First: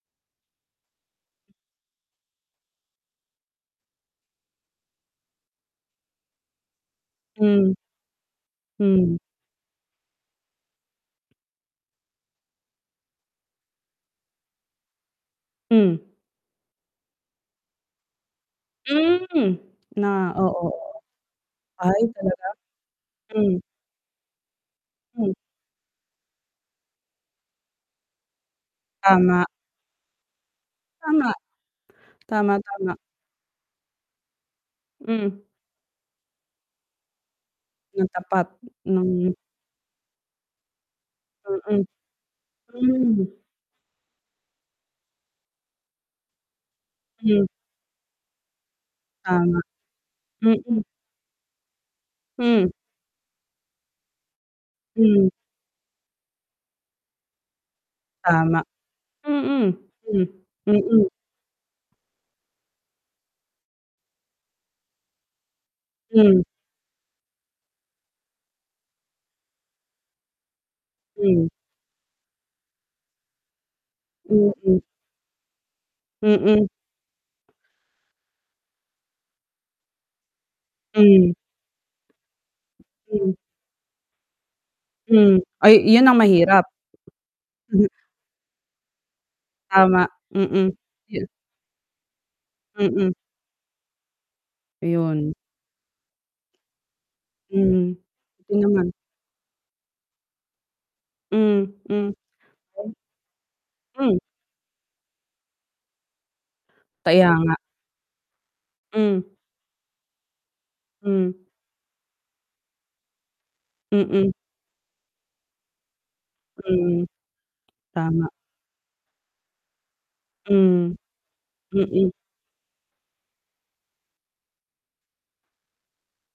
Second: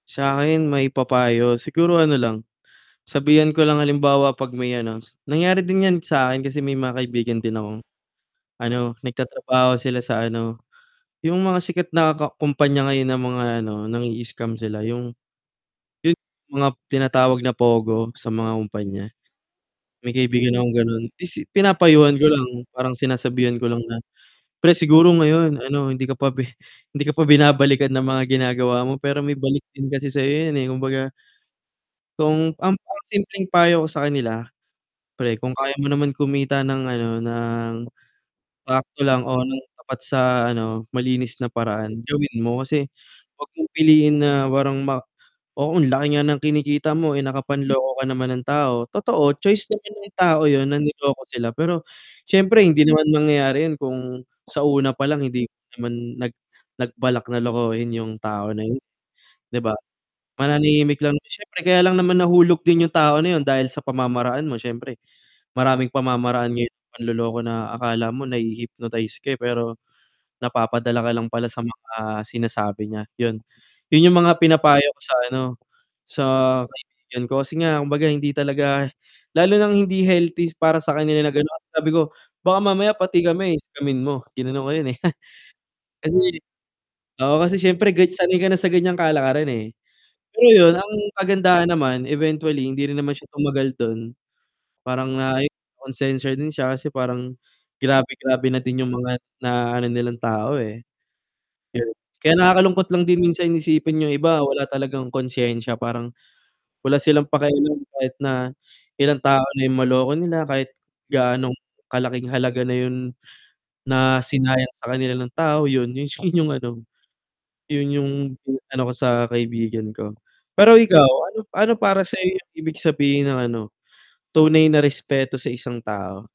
Sakin maipapayo, siguro ano lang, sabihan ko lang halimbawa 'pag may ano nangyari din 'yan sakin kasi may mga kaibigan din Mm. akong ano, Hmm. nagtatrabaho sila sa ano, yung mga sikat na ka kompanya ngayon ng mga ano, nang-ii-scam sila yung Hmm. [unintelligible] mga tinatawag na POGO sa mga kumpanya. Mm, na May oo, kaibigan akong oo. ganon, isi Ay, pinapayuhan ko talaga? lang, parang sinasabihan Mm. ko lang na, "Pre siguro Hmm. ngayon ano, hindi ka pa pe hindi ka pa binabalikan ng mga ginagawa mo pero may Tama. balik din kasi sayo 'yan, eh." Kumbaga Tama. kung Tama, ang tama. mga simpleng payo ko sa kanila, "Pre Mm. kung kaya mo naman kumita ng ano, ng Na tapat. sakto lang Mm. o ng tapat sa ano, malinis na Mm. paraan, gawin mo kasi Hmm. 'wag mong piliin na parang ma oo laki nga ng kinikita mo, eh, Hmm. nakapanloko ka naman ng tao." Totoo, Tama. choice naman ng tao 'yon na Mm. niloko sila pero, syempre Hmm. hindi naman mangyayari 'yun kung sa una palang Hmm. hindi naman nag nagbalak na lokohin yung tao Tama. na yun, 'di ba? Mm, hmm, Mananahimik mm. lang 'yon syempre kaya lang naman nahulog din yung tao na 'yun dahil sa pamamaraan mo syempre, maraming Hmm. pamamaraan ngayon ng panloloko na akala mo nahi-hypnotize ka, eh, pero napapadala ka lang pala Hmm. sa mga sinasabi niya, 'yon. Yun yung mga Mm. pinapayo ko sa ano, sa Mm. kaibigan ko, kasi nga kumbaga hindi talaga lalo nang hindi healthy para sa kanila Hmm. na ganun. Sabi ko, "Baka mamaya pati Hmm. kami scammin mo?" Ginanon ko yun, eh. Hmm. Ay, 'yun ang mahirap. [unintelligible] Oo, kasi syempre sanay ka na sa ganyang kalakaran, eh. Tama, Pero mm. 'yon ang [unintelligible] kagandahan naman eventually, hindi rin Mm. naman siya tumagal dun parang 'Yon. na ay konsensya din siya, kasi parang Hmm, grabe grabe hindi na din naman. yung mga naano nilang tao eh. Mm, 'Yun, Mm. kaya nakakalungkot [unintelligible] lang din minsan isipin yung Hmm. iba, wala talagang konsensya, parang wala silang Kaya nga. pakialam kahit na ilang Mm. tao na yung maloko nila, kahit Hmm. gaano kalaking halaga na yung na Mm. sinayang sa kanila nung tao 'yon, yung ano, Mm, 'yun yung tama. ano ko sa kaibigan ko. Pero Hmm. ikaw, ano ano para Mm. sayo yung ibig sabihin ng ano, tunay na respeto sa isang tao?